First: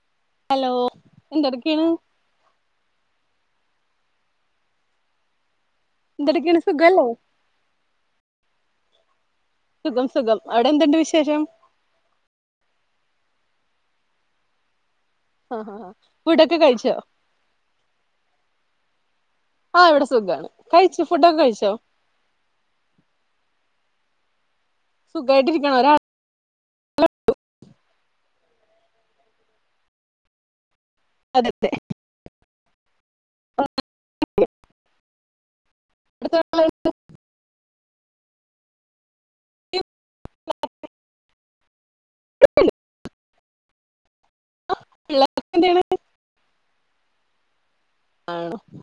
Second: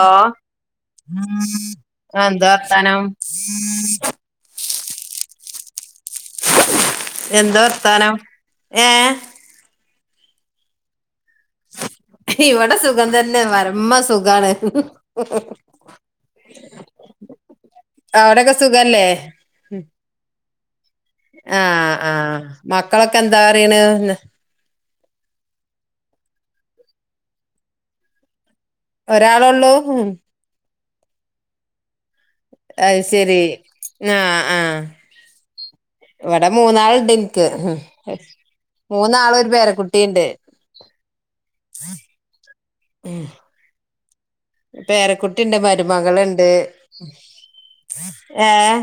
ഓ അ ഹലോ എന്തെടുക്കാണ് എന്താ വർത്തമാനം [inaudible] എന്തെടുക്കാണ് സുഖല്ലേ എന്താ വർത്താനം ഏ സുഖം സുഖം അവിടെ എന്തുണ്ട് വിശേഷം ഇവിടെ സുഖം തന്നെ പരമസുഖാണ്. ആ ആ ഫുഡൊക്കെ കഴിച്ചോ അവിടൊക്കെ സുഖല്ലേ ആ ഇവിടെ സുഖാണ് കഴിച്ചു ഫുഡൊക്കെ കഴിച്ചോ ആഹ് ആഹ് മക്കളൊക്കെ എന്താ പറയ്ണ് സുഖായിട്ടിരിക്കണ് ഒരാൾ [unintelligible] ഒരാളെള്ളൂ അതെ അതെ അയ്ശെരി ആഹ് ആഹ് അതെ ഇവിടെ മൂന്നാളിണ്ട് ഇൻക്ക് മൂന്നാളും ഒരു പേരക്കു കുട്ടിയുണ്ട് [unintelligible] മ് പേരക്കുട്ടി പിള്ളേരൊക്കെ ഉണ്ട് എന്ത് ചെയ്യണ് മരുമകളുണ്ട് ആണോ ഏഹ്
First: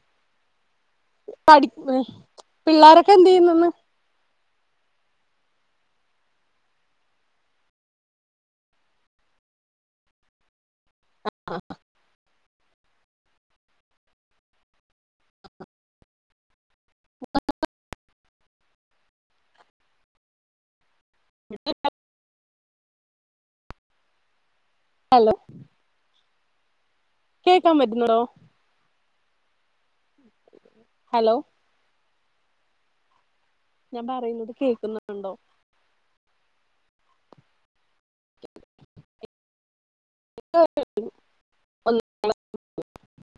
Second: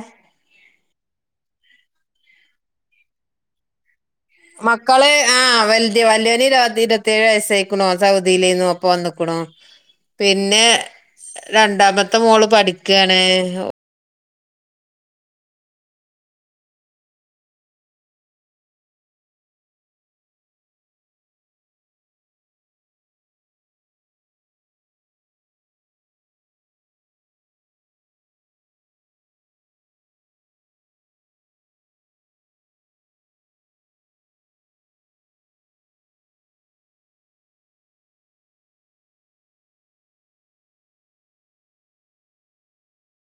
പഠി ഏഹ് പിള്ളോരൊക്കെ എന്ത് ചെയ്യുന്നെന്ന് മക്കള് ആ വൽത് വല്യവന് പത്തു ഇരുപത്തിയേഴ് വയസയിക്കണു ഓൻ സൗദിയിലേന്നു ഓന്പ്പം വന്നക്കുണു പിന്നെ രണ്ടാമത്തെ മോള് പഠിക്കാണ് [unintelligible] [unintelligible] ഹലോ കേക്കാൻ പറ്റുന്നുണ്ടോ? ഹലോ ഞാൻ പറയുന്നത് കേക്കുന്നുണ്ടോ [inaudible]